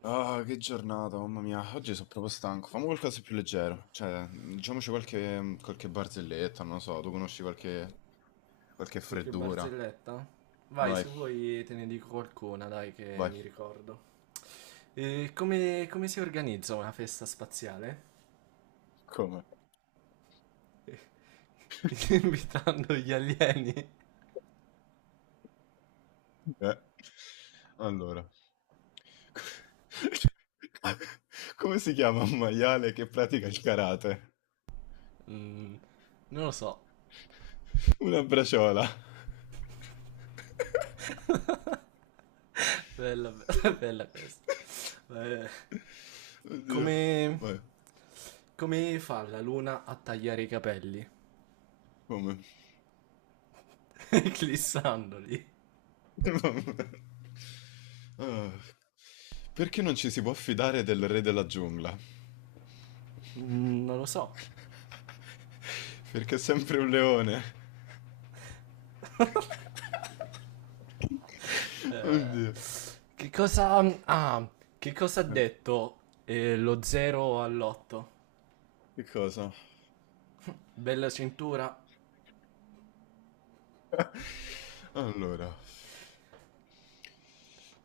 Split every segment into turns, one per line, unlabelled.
Ah, che giornata, mamma mia, oggi sono proprio stanco. Fammi qualcosa di più leggero. Cioè, diciamoci qualche barzelletta, non lo so, tu conosci qualche
Qualche
freddura.
barzelletta? Vai,
Vai,
se vuoi te ne dico qualcuna, dai, che
vai,
mi ricordo. E come, come si organizza una festa spaziale?
come?
Invitando gli alieni?
Eh, Allora, come si chiama un maiale che pratica il karate?
Mm, non lo so.
Una braciola.
Bella, bella questa. Eh,
Oddio,
Come,
vai,
come fa la luna a tagliare i capelli?
come?
Clissandoli?
Ah, perché non ci si può fidare del re della giungla?
Mm, non lo so.
Perché è sempre un leone.
Eh,
Oddio.
che cosa... Ah, che cosa ha
Eh,
detto lo 0 all'8?
Che cosa?
Bella cintura?
Allora.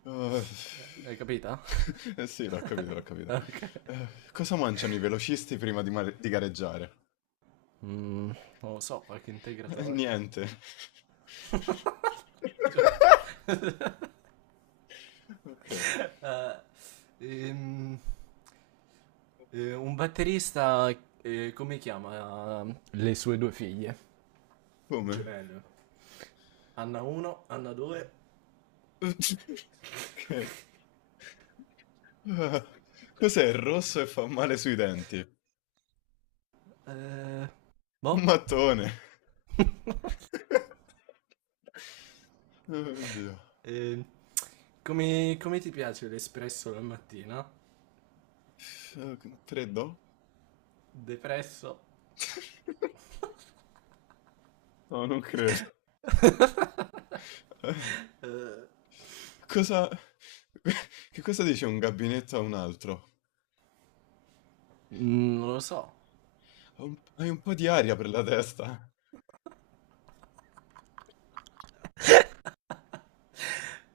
Ah,
Hai capito?
eh sì, l'ho capito, l'ho capito.
Ok.
Eh, cosa mangiano i velocisti prima di gareggiare?
Mm, non lo so, qualche integratore.
Niente.
Cioè,
Okay.
eh, ehm, un batterista, come chiama le sue due figlie?
Come?
Gemelle. Anna 1, Anna 2.
Okay. Ah, cos'è il rosso e fa male sui denti? Un
Eh, boh.
mattone. Oddio.
Eh, come, come ti piace l'espresso la mattina?
Tre do?
Depresso?
No, non credo. Eh,
Eh,
Cosa... Che cosa dice un gabinetto a un altro?
mm, non lo so.
Hai un po' di aria per la testa.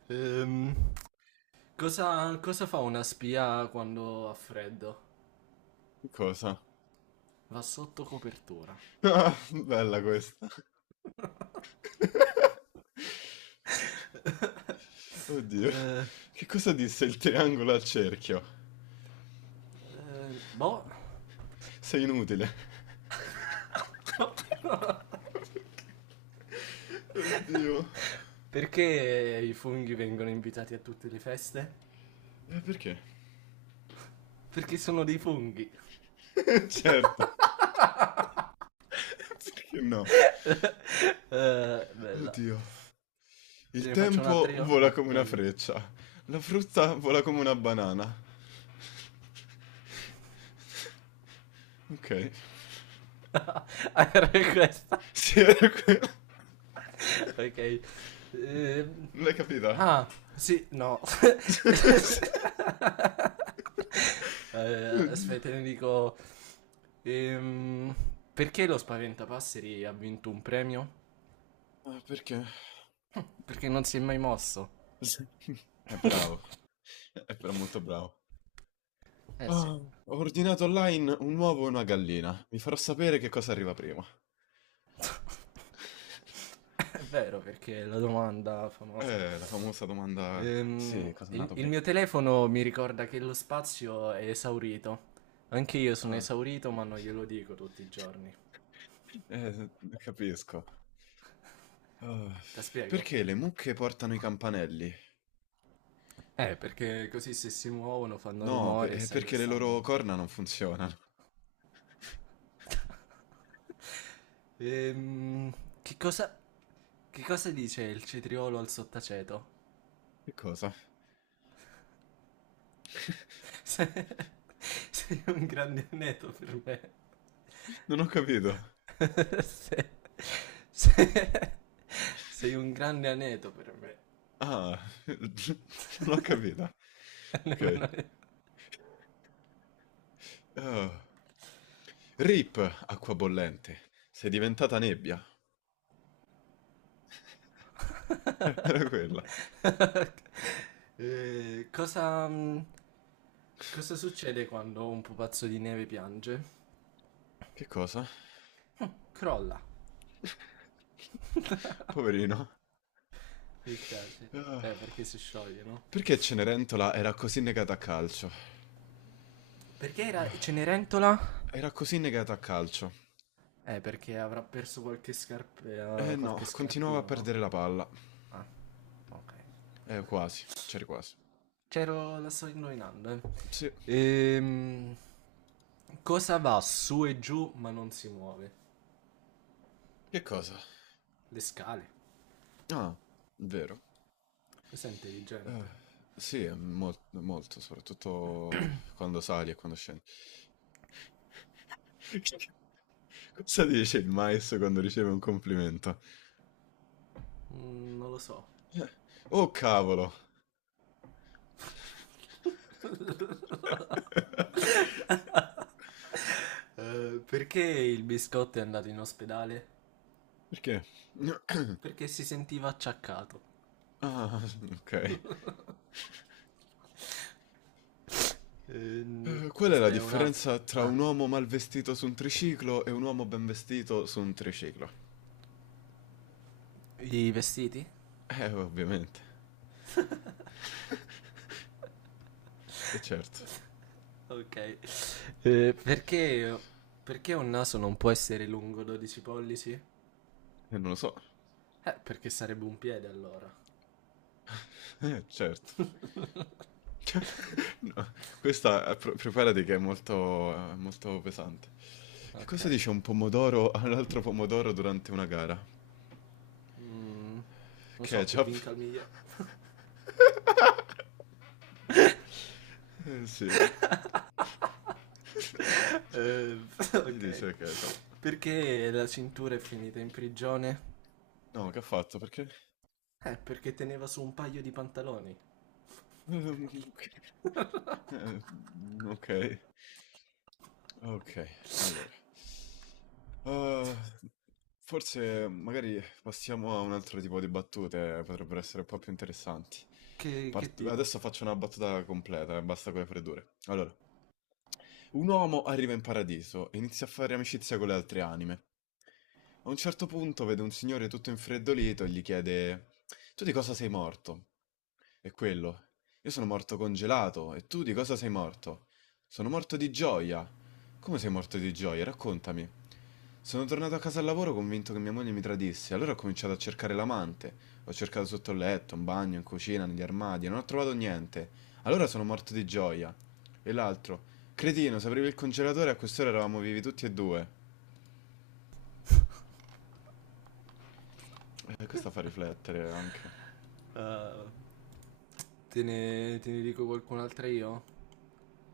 Ehm, cosa, cosa fa una spia quando ha freddo?
Cosa?
Va sotto copertura.
Ah, bella questa. Oddio.
Eh,
Che cosa disse il triangolo al cerchio?
eh, boh.
Sei inutile.
Oh.
Oddio.
Perché i funghi vengono invitati a tutte le feste?
E perché?
Perché sono dei funghi.
Certo. Perché no?
Bella.
Oddio.
Te
Il
ne faccio
tempo
un'altra io?
vola
No,
come una
vabbè.
freccia. La frutta vola come una banana. Ok.
Ah, era questa.
Sì,
Ok. Ehm,
non l'hai capita?
ah, sì, no.
Oddio.
Aspetta, ne dico... ehm, perché lo Spaventapasseri ha vinto un premio?
Ah, perché?
Perché non si è mai mosso.
È bravo, è però molto bravo.
Eh sì.
Ah, ho ordinato online un uovo e una gallina. Vi farò sapere che cosa arriva prima.
È vero, perché è la domanda famosa.
La famosa domanda... Sì, cosa è nato
Il
prima?
mio telefono mi ricorda che lo spazio è esaurito. Anche io sono
Ah.
esaurito, ma non glielo dico tutti i giorni.
Eh, capisco. Ah,
Te spiego?
perché le mucche portano i campanelli?
Perché così se si muovono fanno
No,
rumore e
è
sai dove
perché le loro
stanno.
corna non funzionano.
Ehm, che cosa, che cosa dice il cetriolo al sottaceto?
Che cosa?
Se- Sei un grande aneddoto per
Non ho capito.
me. Se- Sei un grande aneto per me.
Ah, non ho capito. Ok. Ah. Rip, acqua bollente. Sei diventata nebbia. Era quella.
Cosa, cosa succede quando un pupazzo di neve piange?
Che cosa?
Crolla.
Poverino.
Mi dispiace.
Ah.
Perché si scioglie, no?
Perché Cenerentola era così negata a calcio?
Perché era
Ah,
Cenerentola?
era così negata a calcio.
Perché avrà perso
Eh no,
qualche
continuava a
scarpino, no?
perdere la palla.
Ah, ok.
Quasi. C'eri quasi.
C'ero, la sto indovinando, eh.
Sì.
Ehm, cosa va su e giù ma non si muove?
Che cosa?
Le scale.
Ah, vero.
Questo è
Eh,
intelligente.
sì, è molto, soprattutto quando sali e quando scendi. Cosa dice il maestro quando riceve un complimento?
Mm, non lo so.
Eh, Oh cavolo!
Perché il biscotto è andato in ospedale?
Perché?
Perché si sentiva acciaccato.
Ah, ok. Qual è la
Aspetta, un'altra.
differenza tra
Ah,
un uomo mal vestito su un triciclo e un uomo ben vestito su un triciclo?
i vestiti?
Ovviamente. Certo.
Ok. Perché, perché un naso non può essere lungo 12 pollici?
Non lo so.
Perché sarebbe un piede allora.
Certo. No, questa preparati che è molto, molto pesante. Che
Ok.
cosa dice un pomodoro a un altro pomodoro durante una gara?
Mm, lo so, che
Ketchup?
vinca il migliore.
Sì.
Eh,
Gli
ok.
dice ketchup.
Perché la cintura è finita in prigione?
No, che ha fatto? Perché?
Perché teneva su un paio di pantaloni.
Ok. Mhmm, okay. Okay, allora. Uhm, forse magari passiamo a un altro tipo di battute, potrebbero essere un po' più interessanti.
Che
Part
tipo?
adesso faccio una battuta completa, basta con le freddure. Allora, un uomo arriva in paradiso e inizia a fare amicizia con le altre anime. A un certo punto vede un signore tutto infreddolito e gli chiede: "Tu di cosa sei morto?" E quello: io sono morto congelato e tu di cosa sei morto? Sono morto di gioia. Come sei morto di gioia? Raccontami. Sono tornato a casa al lavoro convinto che mia moglie mi tradisse, allora ho cominciato a cercare l'amante. Ho cercato sotto il letto, in bagno, in cucina, negli armadi e non ho trovato niente. Allora sono morto di gioia. E l'altro, cretino, se aprivi il congelatore a quest'ora eravamo vivi tutti e due. Questo fa riflettere anche.
Eh, te ne dico qualcun'altra io?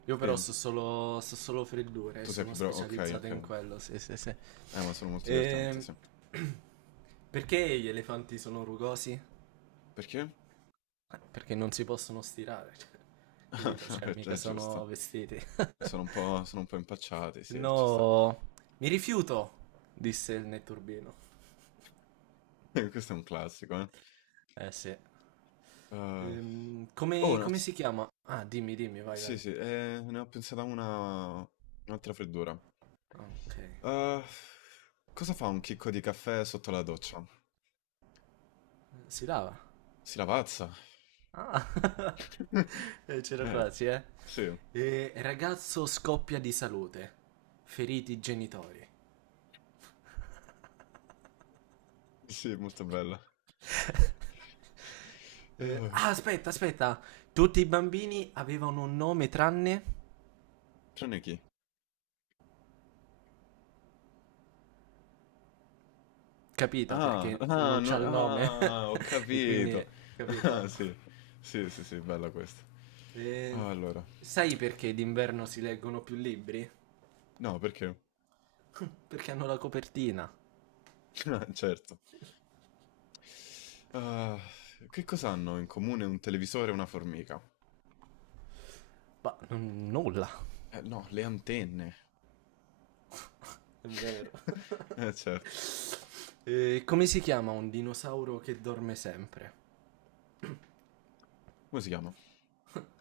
Io però
Sì,
so solo freddure,
tu sei
sono
più bravo. Ok,
specializzato
ok.
in quello, sì, sì, sì.
Ma sono molto divertenti,
Ehm,
sì.
perché gli elefanti sono rugosi?
Perché?
Perché non si possono stirare, cioè, capito? Cioè, mica
È
sono
giusto.
vestiti.
E sono un po' impacciati,
Se
sì, ci sta.
no, mi rifiuto, disse il netturbino.
Questo è un classico, eh.
Eh sì.
Uhm, oh,
Come,
no
come
s
si chiama? Ah, dimmi, dimmi, vai,
sì,
vai.
sì, ne ho pensata una un'altra freddura.
Ah, ok.
Uhm, cosa fa un chicco di caffè sotto la doccia?
Si lava.
Si lavazza.
Ah. C'era
Eh,
quasi, eh.
sì,
Ragazzo scoppia di salute. Feriti i genitori.
sì, molto bella.
Ah, aspetta, aspetta. Tutti i bambini avevano un nome tranne...
Trane chi?
Capita,
Ah,
perché non c'ha il nome.
ho
E quindi...
capito. Ah,
Capito?
sì, bella questa.
Eh,
Allora,
sai perché d'inverno si leggono più libri?
no, perché?
Perché hanno la copertina.
Ah, certo. Ah, che cosa hanno in comune un televisore e una formica?
Nulla.
No, le antenne.
È vero.
Certo.
Come si chiama un dinosauro che dorme sempre?
Come si chiama?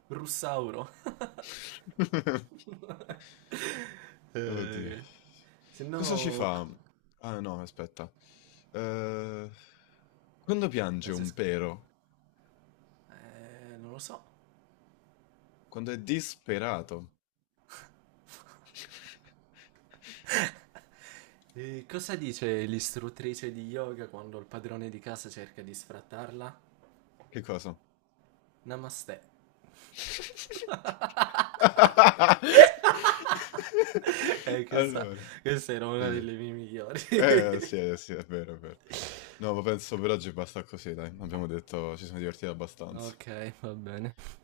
Russauro.
Oddio.
Eh, se
Cosa ci
no...
fa? Ah, no, aspetta. Eh, quando piange
la
un
se-
pero?
non lo so.
Quando è disperato.
Cosa dice l'istruttrice di yoga quando il padrone di casa cerca di sfrattarla?
Che cosa?
Namaste. Eh, questa,
Allora,
questa era una
sì.
delle mie migliori.
Sì, sì, è vero, è vero. No, ma penso per oggi basta così, dai. Abbiamo detto, ci siamo divertiti abbastanza.
Ok, va bene.